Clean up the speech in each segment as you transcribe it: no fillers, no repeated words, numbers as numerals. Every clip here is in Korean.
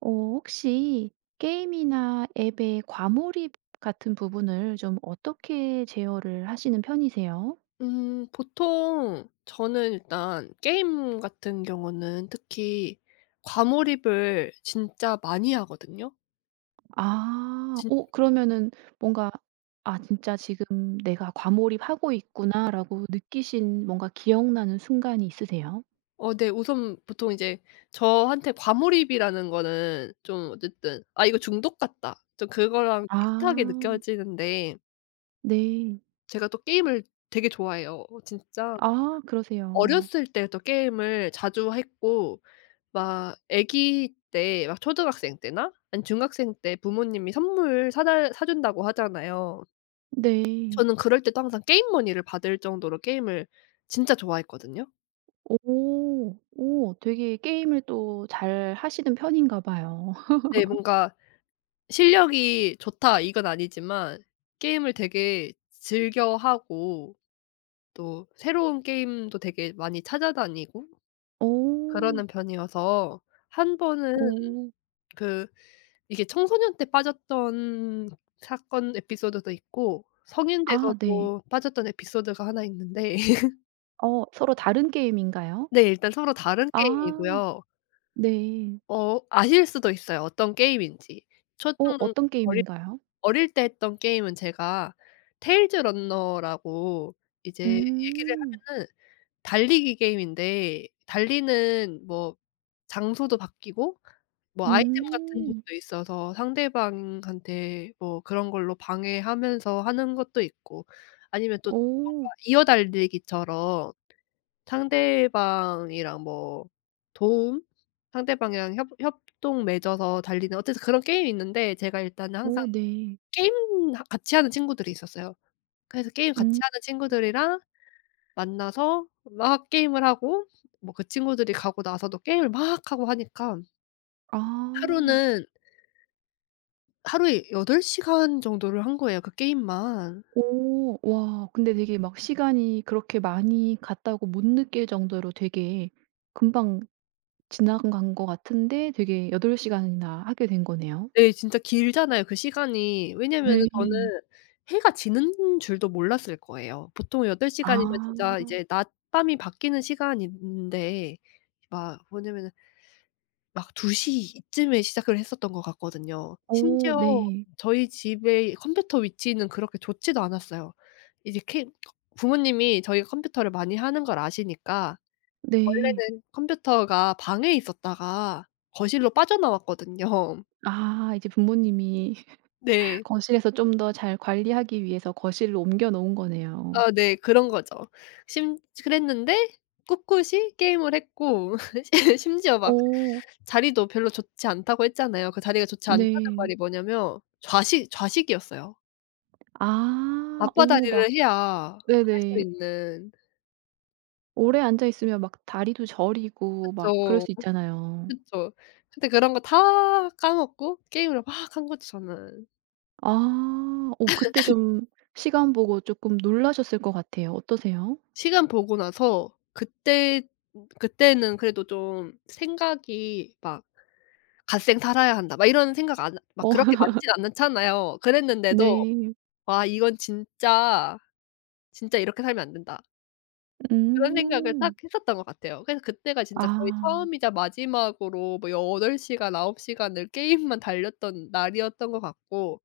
어 혹시 게임이나 앱의 과몰입 같은 부분을 좀 어떻게 제어를 하시는 편이세요? 보통 저는 일단 게임 같은 경우는 특히 과몰입을 진짜 많이 하거든요. 아. 진 어 그러면은 뭔가 '아 진짜 지금 내가 과몰입하고 있구나.'라고 느끼신 뭔가 기억나는 순간이 있으세요? 어 네, 우선 보통 이제 저한테 과몰입이라는 거는 좀 어쨌든 '아 이거 중독 같다.' 좀 그거랑 비슷하게 아 느껴지는데 네. 제가 또 게임을 되게 좋아해요. 진짜 아 그러세요. 어렸을 때부터 게임을 자주 했고 막 아기 때 막 초등학생 때나 아니면 중학생 때 부모님이 선물 사달 사 준다고 하잖아요. 네. 저는 그럴 때도 항상 게임 머니를 받을 정도로 게임을 진짜 좋아했거든요. 오. 오 되게 게임을 또 잘하시는 편인가 봐요. 네, 뭔가 실력이 좋다 이건 아니지만 게임을 되게 즐겨하고 또 새로운 게임도 되게 많이 찾아다니고 오, 그러는 편이어서 한 번은 오. 그 이게 청소년 때 빠졌던 사건 에피소드도 있고 성인 아 네. 돼서도 빠졌던 에피소드가 하나 있는데 어 서로 다른 게임인가요? 네, 일단 서로 다른 아 게임이고요. 네. 어 아실 수도 있어요, 어떤 게임인지. 어 초등 어떤 어릴 게임인가요? 어릴 때 했던 게임은 제가 테일즈 런너라고 이제 얘기를 음. 하면은 달리기 게임인데 달리는 뭐 장소도 바뀌고 뭐 아이템 같은 음. 것도 있어서 상대방한테 뭐 그런 걸로 방해하면서 하는 것도 있고 아니면 또 뭔가 오. 이어달리기처럼 상대방이랑 뭐 도움? 상대방이랑 협 협동 맺어서 달리는 어쨌든 그런 게임이 있는데 제가 일단은 항상 오 네. 게임 하 같이 하는 친구들이 있었어요. 그래서 게임 같이 음. 하는 친구들이랑 만나서 막 게임을 하고 뭐 그 친구들이 가고 나서도 게임을 막 하고 하니까 아. 하루는 하루에 8 시간 정도를 한 거예요, 그 게임만. 오. 와 근데 되게 막 시간이 그렇게 많이 갔다고 못 느낄 정도로 되게 금방 지나간 것 같은데 되게 여덟 시간이나 하게 된 거네요. 네, 진짜 길잖아요, 그 시간이. 왜냐면은 네. 저는 해가 지는 줄도 몰랐을 거예요. 보통 8 시간이면 아. 진짜 이제 낮밤이 바뀌는 시간인데 막 뭐냐면은 막 2 시 이쯤에 시작을 했었던 것 같거든요. 오 심지어 네. 저희 집의 컴퓨터 위치는 그렇게 좋지도 않았어요. 이제 케 부모님이 저희가 컴퓨터를 많이 하는 걸 아시니까 네. 원래는 컴퓨터가 방에 있었다가 거실로 빠져나왔거든요. 아 이제 부모님이 네. 거실에서 좀 더 잘 관리하기 위해서 거실로 옮겨 놓은 거네요. 아 네. 그런 거죠. 심 그랬는데 꿋꿋이 게임을 했고 시 심지어 막 어. 자리도 별로 좋지 않다고 했잖아요. 그 자리가 좋지 않다는 네. 말이 뭐냐면 좌식이었어요. 아. 오 막 맞바다리를 해야 할 수 네네. 있는 오래 앉아 있으면 막 다리도 저리고 막 그럴 그쵸. 수 있잖아요. 그쵸. 근데 그런 거 다 까먹고 게임을 막 한 거죠 저는. 아. 어 그때 좀 시간 보고 쪼끔 놀라셨을 것 같아요. 어떠세요? 시간 보고 나서 그때는 그래도 좀 생각이 막 '갓생 살아야 한다.' 막 이런 생각 안 막 어 그렇게 많진 않잖아요. 그랬는데도 네. '와 이건 진짜, 진짜 이렇게 살면 안 된다.' 그런 생각을 딱 음. 했었던 것 같아요. 그래서 그때가 진짜 거의 아. 처음이자 마지막으로 뭐 8 시간, 9 시간을 게임만 달렸던 날이었던 것 같고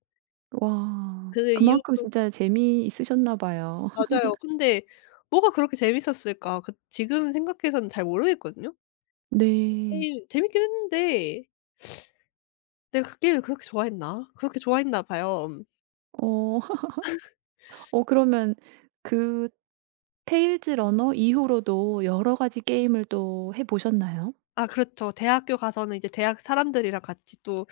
와. 그 이후 그만큼 진짜 재미있으셨나 봐요. 맞아요. 근데 뭐가 그렇게 재밌었을까? 그 지금 생각해서는 잘 모르겠거든요. 네. 게임 재밌긴 했는데 내가 그 게임을 그렇게 좋아했나? 그렇게 좋아했나 봐요. 음. 어. 어 그러면 그 테일즈 러너 이후로도 여러 가지 게임을 또 해 보셨나요? 아 그렇죠. 대학교 가서는 이제 대학 사람들이랑 같이 또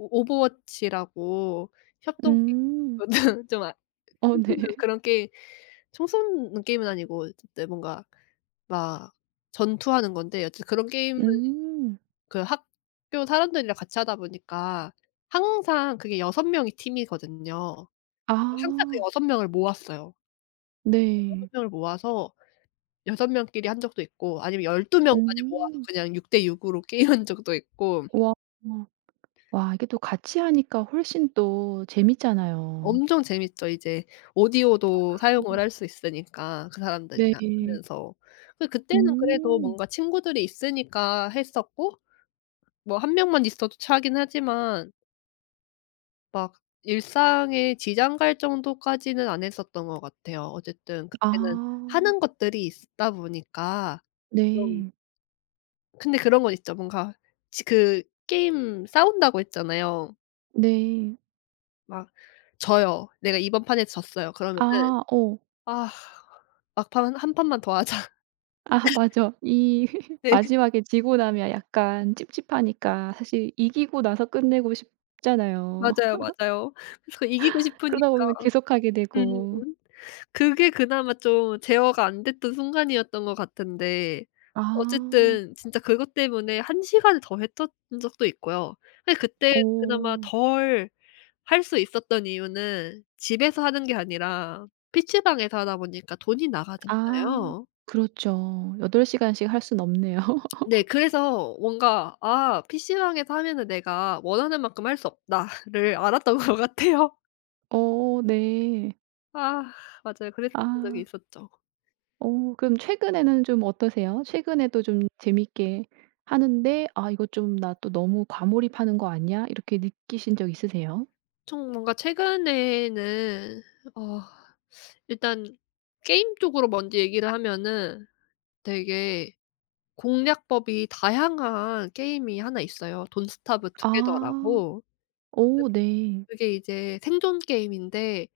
오 오버워치라고 협동 음. 게임 좀 아 어 총 네. 쏘는 그런 게임 총 쏘는 게임은 아니고 어쨌든 뭔가 막 전투하는 건데 여튼 그런 게임은 음. 그 학교 사람들이랑 같이 하다 보니까 항상 그게 6 명이 팀이거든요. 항상 그 아 6 명을 모았어요. 6 네. 명을 모아서 6 명끼리 한 적도 있고 아니면 12 명까지 모아서 음. 그냥 6대6 으로 게임한 적도 있고 와. 와 이게 또 같이 하니까 훨씬 또 재밌잖아요. 엄청 재밌죠. 이제 오디오도 사용을 음. 할 수 있으니까 그 사람들이랑 네. 하면서. 그때는 그래도 음. 뭔가 친구들이 있으니까 했었고 뭐 한 명만 있어도 차긴 하지만 막 일상에 지장 갈 정도까지는 안 했었던 것 같아요. 어쨌든 그때는 아. 하는 것들이 있다 보니까 좀 네. 근데 그런 건 있죠. 뭔가 지 그 게임 싸운다고 했잖아요. 네. 막 져요. "내가 이번 판에 졌어요." 그러면은 아어 "아 막판 한 판만 더 하자." 아 맞아. 이 네. 마지막에 지고 나면 약간 찝찝하니까 사실 이기고 나서 끝내고 싶잖아요. 맞아요, 맞아요. 그래서 이기고 그러다 싶으니까 보면 계속하게 음. 되고. 그게 그나마 좀 제어가 안 됐던 순간이었던 것 같은데 아. 어쨌든 진짜 그것 때문에 한 시간을 더 했던 적도 있고요. 근데 그때 그나마 오 덜 할 수 있었던 이유는 집에서 하는 게 아니라 피 c 방에서 하다 보니까 돈이 아 나가잖아요. 그렇죠. 8 시간씩 할 순 없네요. 네. 그래서 뭔가 '아 PC방에서 하면은 내가 원하는 만큼 할 수 없다.'를 알았던 것 같아요. 오, 네. 아 맞아요. 그랬던 적이 아 있었죠. 오 그럼 최근에는 좀 어떠세요? 최근에도 좀 재밌게 하는데 '아 이거 좀 나 또 너무 과몰입하는 거 아니야?' 이렇게 느끼신 적 있으세요? 좀 뭔가 최근에는 어 일단 게임 쪽으로 먼저 얘기를 하면은 되게 공략법이 다양한 게임이 하나 있어요. 돈스타브 아. 투게더라고. 오, 그게 네. 그게 이제 생존 게임인데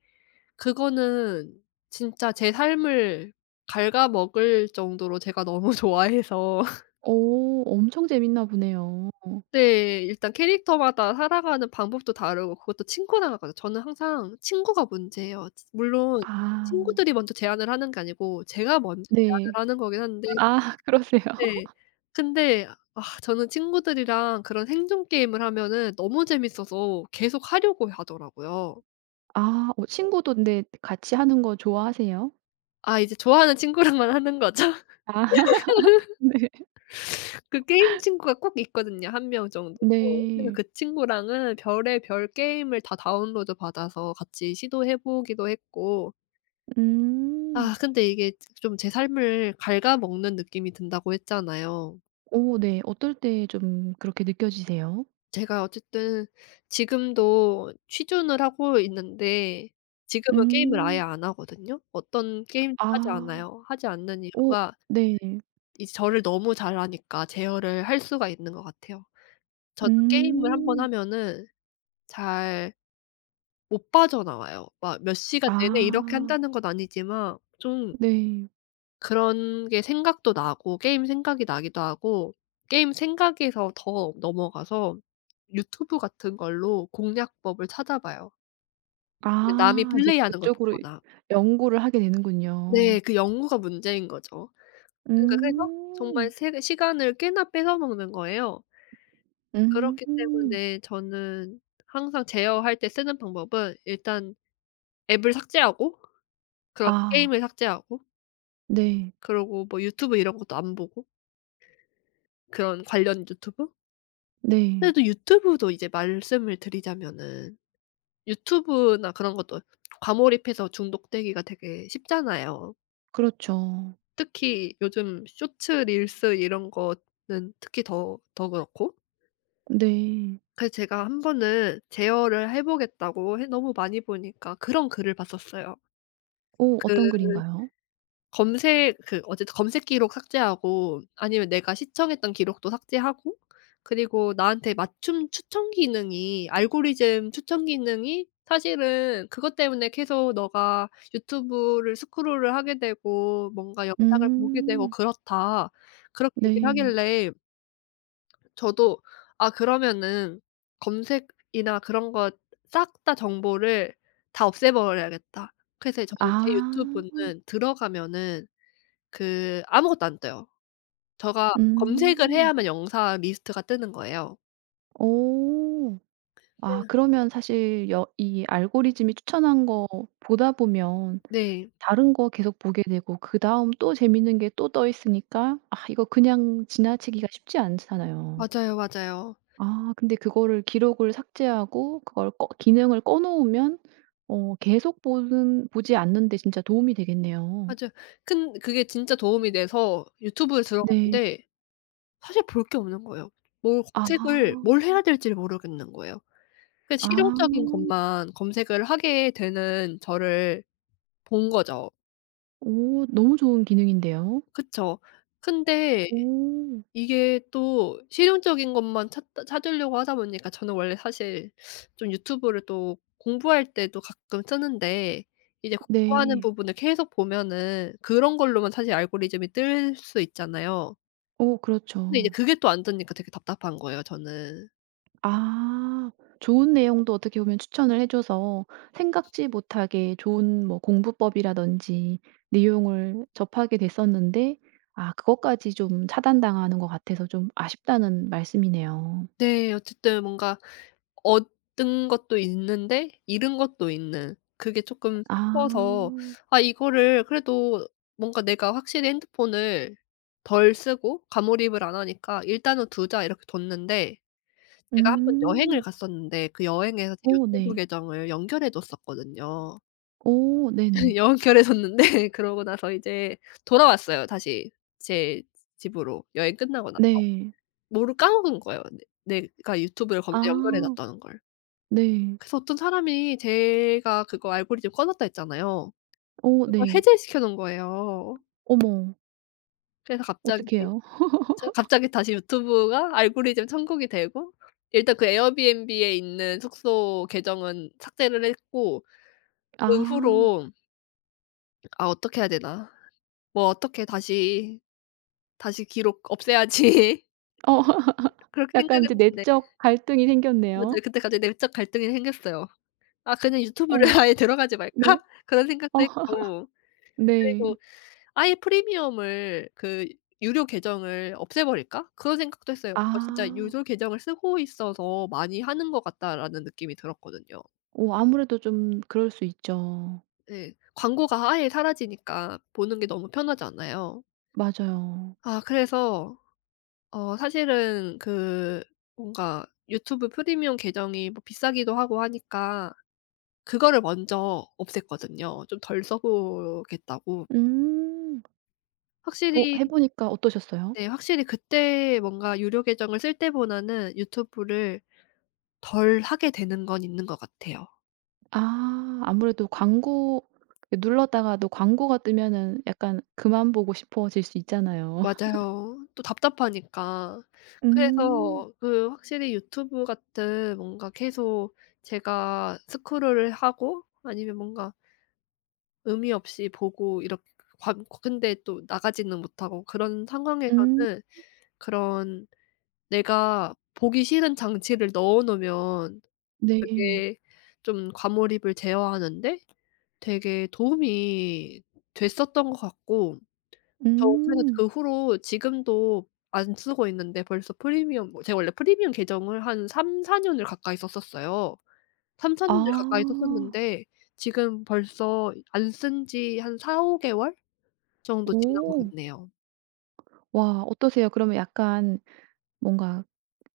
그거는 진짜 제 삶을 갉아먹을 정도로 제가 너무 좋아해서 오 엄청 재밌나 보네요. 네. 일단 캐릭터마다 살아가는 방법도 다르고 그것도 친구랑 하거든요. 저는 항상 친구가 문제예요. 물론 아 친구들이 먼저 제안을 하는 게 아니고 제가 먼저 네. 제안을 하는 거긴 한데 아 그러세요? 네. 근데 아 저는 친구들이랑 그런 행동 게임을 하면은 너무 재밌어서 계속 하려고 하더라고요. 아 어 친구도 근데 같이 하는 거 좋아하세요? 아 이제 좋아하는 친구랑만 하는 거죠. 아 네. 그 게임 친구가 꼭 있거든요 한 명 정도. 그래서 네. 그 친구랑은 별의별 게임을 다 다운로드 받아서 같이 시도해 보기도 했고 음. 아 근데 이게 좀 제 삶을 갉아먹는 느낌이 든다고 했잖아요. 오 네. 어떨 때 좀 그렇게 느껴지세요? 제가 어쨌든 지금도 취준을 하고 있는데 지금은 게임을 아예 음. 안 하거든요. 어떤 게임도 하지 아. 않아요. 하지 않는 오 이유가 네. 이제 저를 너무 잘 아니까 제어를 할 수가 있는 것 같아요. 저는 게임을 한 번 음. 하면은 잘 못 빠져나와요. 막 몇 시간 내내 이렇게 아 한다는 건 아니지만 좀 네. 그런 게 생각도 나고 게임 생각이 나기도 하고 게임 생각에서 더 넘어가서 유튜브 같은 걸로 공략법을 찾아봐요. 근데 남이 아 이제 플레이하는 걸 그쪽으로 보거나. 연구를 하게 네. 되는군요. 그 연구가 문제인 거죠. 그러니까 그래서 정말 음. 세 시간을 꽤나 뺏어먹는 거예요. 그렇기 음. 때문에 저는 항상 제어할 때 쓰는 방법은 일단 앱을 삭제하고 그런 아 게임을 삭제하고 네. 그러고 뭐 유튜브 이런 것도 안 보고 그런 관련 유튜브? 근데 네. 또 유튜브도 이제 말씀을 드리자면은 유튜브나 그런 것도 과몰입해서 중독되기가 되게 쉽잖아요. 그렇죠. 특히 요즘 쇼츠, 릴스 이런 거는 특히 더 그렇고. 네. 그래서 제가 한 번은 제어를 해 보겠다고 해 너무 많이 보니까 그런 글을 봤었어요. 어 그 어떤 글인가요? 검색 그 어쨌든 검색 기록 삭제하고 아니면 내가 시청했던 기록도 삭제하고 그리고 나한테 맞춤 추천 기능이 알고리즘 추천 기능이 사실은 그것 때문에 계속 너가 유튜브를 스크롤을 하게 되고 뭔가 영상을 보게 되고 음. "그렇다." 그렇게 얘기를 네. 하길래 저도 '아 그러면은 검색이나 그런 거 싹 다 정보를 다 없애버려야겠다.' 그래서 저희 제 아. 유튜브는 들어가면은 그 아무것도 안 떠요. 제가 검색을 음. 해야만 영상 리스트가 뜨는 거예요. 오. 네. 아 그러면 사실 여 이 알고리즘이 추천한 거 보다 보면 네. 다른 거 계속 보게 되고 그다음 또 재밌는 게 또 떠 있으니까 아 이거 그냥 지나치기가 쉽지 않잖아요. 맞아요, 맞아요. 아 근데 그거를 기록을 삭제하고 그걸 꺼 기능을 꺼 놓으면 어 계속 보는 보지 않는 데 진짜 도움이 되겠네요. 맞아요. 근 그게 진짜 도움이 돼서 유튜브에 네. 들어갔는데 사실 볼 게 없는 거예요. 아. 뭘 해야 될지를 모르겠는 거예요. 그 아. 실용적인 것만 검색을 하게 되는 저를 본 거죠. 오 너무 좋은 기능인데요. 그쵸. 근데 오. 이게 또 실용적인 것만 찾다 찾으려고 하다 보니까 저는 원래 사실 좀 유튜브를 또 공부할 때도 가끔 쓰는데 이제 공부하는 네. 부분을 계속 보면은 그런 걸로만 사실 알고리즘이 뜰 수 있잖아요. 어 근데 이제 그렇죠. 그게 또 안 뜨니까 되게 답답한 거예요 저는. 아. 좋은 내용도 어떻게 보면 추천을 해 줘서 생각지 못하게 좋은 뭐 공부법이라든지 내용을 접하게 됐었는데 아 그것까지 좀 차단당하는 것 같아서 좀 아쉽다는 말씀이네요. 네. 어쨌든 뭔가 얻은 것도 있는데 잃은 것도 있는 그게 쪼끔 슬퍼서 아. 아 이거를 그래도 뭔가 내가 확실히 핸드폰을 덜 쓰고 가몰입을 안 하니까 '일단은 두자.' 이렇게 뒀는데 제가 한번 여행을 음. 갔었는데 그 여행에서 제 어 유튜브 네. 계정을 연결해 뒀었거든요. 어 네네. 연결해 뒀는데 그러고 나서 이제 돌아왔어요 다시 제 집으로 여행 끝나고 나서. 네. 모르 까먹은 거예요. 내 내가 유튜브를 거기다 연결해 아. 놨다는 걸. 네. 그래서 어떤 사람이 제가 그거 알고리즘 꺼 놨다 했잖아요. 어 그걸 네. 해제시켜 놓은 거예요. 어머. 그래서 갑자기 어떡해요? 다시 유튜브가 알고리즘 천국이 되고 일단 그 에어비앤비에 있는 숙소 계정은 삭제를 했고 그 아. 후로 '아 어떻게 해야 되나. 뭐 어떻게 다시 기록 없애야지.' 어 그렇게 약간 이제 생각을 했는데 내적 갈등이 맞아요. 생겼네요. 그때 갑자기 내적 갈등이 생겼어요. '아 그냥 유튜브를 어 아예 들어가지 말까?' 네. 그런 어, 생각도 했고 네. 그리고 '아예 프리미엄을 그 유료 계정을 없애버릴까?' 그런 생각도 했어요. 뭔가 진짜 아. '유료 계정을 쓰고 있어서 많이 하는 것 같다.'라는 느낌이 들었거든요. 어 아무래도 좀 그럴 수 있죠. 네, 광고가 아예 사라지니까 보는 게 너무 편하잖아요. 맞아요. 아 그래서 어 사실은 그 뭔가 유튜브 프리미엄 계정이 뭐 비싸기도 하고 하니까 그거를 먼저 없앴거든요, 좀 덜 써 보겠다고. 음. 어 확실히 해 보니까 어떠셨어요? 네. 확실히 그때 뭔가 유료 계정을 쓸 때보다는 유튜브를 덜 하게 되는 건 있는 것 같아요. 아 아무래도 광고 그 눌렀다가도 광고가 뜨면은 약간 그만 보고 싶어질 수 있잖아요. 맞아요. 또 답답하니까. 음. 그래서 그 확실히 유튜브 같은 뭔가 계속 제가 스크롤을 하고 아니면 뭔가 의미 없이 보고 이렇게 관 근데 또 나가지는 못하고 그런 음. 상황에서는 그런 내가 보기 싫은 장치를 넣어 놓으면 네. 그게 좀 과몰입을 제어하는데 되게 도움이 됐었던 것 같고 저 그래서 음. 그 후로 지금도 안 쓰고 있는데 벌써 프리미엄 뭐 제가 원래 프리미엄 계정을 한 3-4 년을 가까이 썼었어요. 3-4 년을 가까이 아. 썼었는데 지금 벌써 안 쓴지 한 4-5 개월 정도 지난 것 오. 같네요. 와 어떠세요? 그러면 약간 뭔가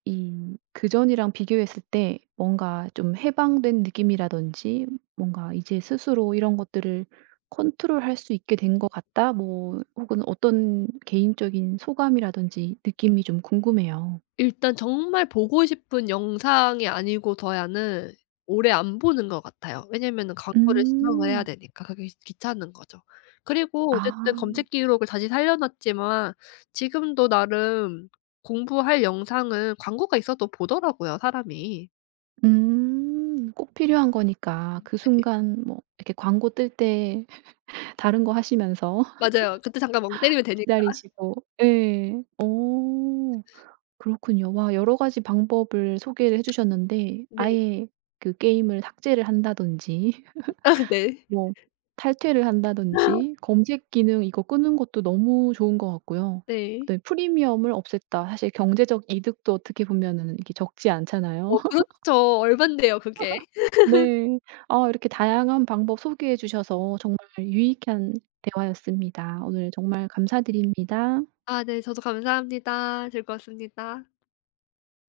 이 그전이랑 비교했을 때 뭔가 좀 해방된 느낌이라든지 뭔가 '이제 스스로 이런 것들을 컨트롤할 수 있게 된 것 같다.' 뭐 혹은 어떤 개인적인 소감이라든지 느낌이 좀 궁금해요. 일단 정말 보고 싶은 영상이 아니고서야는 오래 안 보는 것 같아요. 왜냐면은 광고를 시청을 해야 음. 되니까 그게 귀찮은 거죠. 그리고 어쨌든 아. 검색 기록을 다시 살려 놨지만 지금도 나름 공부할 영상은 광고가 있어도 보더라고요, 사람이. 음. 꼭 필요한 거니까 그 네. 순간 뭐 이렇게 광고 뜰 때 다른 거 하시면서 맞아요. 그때 잠깐 멍 때리면 되니까. 기다리시고 예. 어. 그렇군요. 와 여러 가지 방법을 소개를 해 주셨는데 네. 아예 그 게임을 삭제를 한다든지 아 네. 뭐 탈퇴를 한다든지 검색 기능 이거 끄는 것도 너무 좋은 것 같고요. 네. 그다음에 프리미엄을 없앴다. 사실 경제적 이득도 어떻게 보면은 이게 적지 않잖아요. 어 그렇죠. 얼만데요, 그게. 네. 아 이렇게 다양한 방법 소개해 주셔서 정말 유익한 대화였습니다. 오늘 정말 감사드립니다. 아 네. 저도 감사합니다. 즐거웠습니다.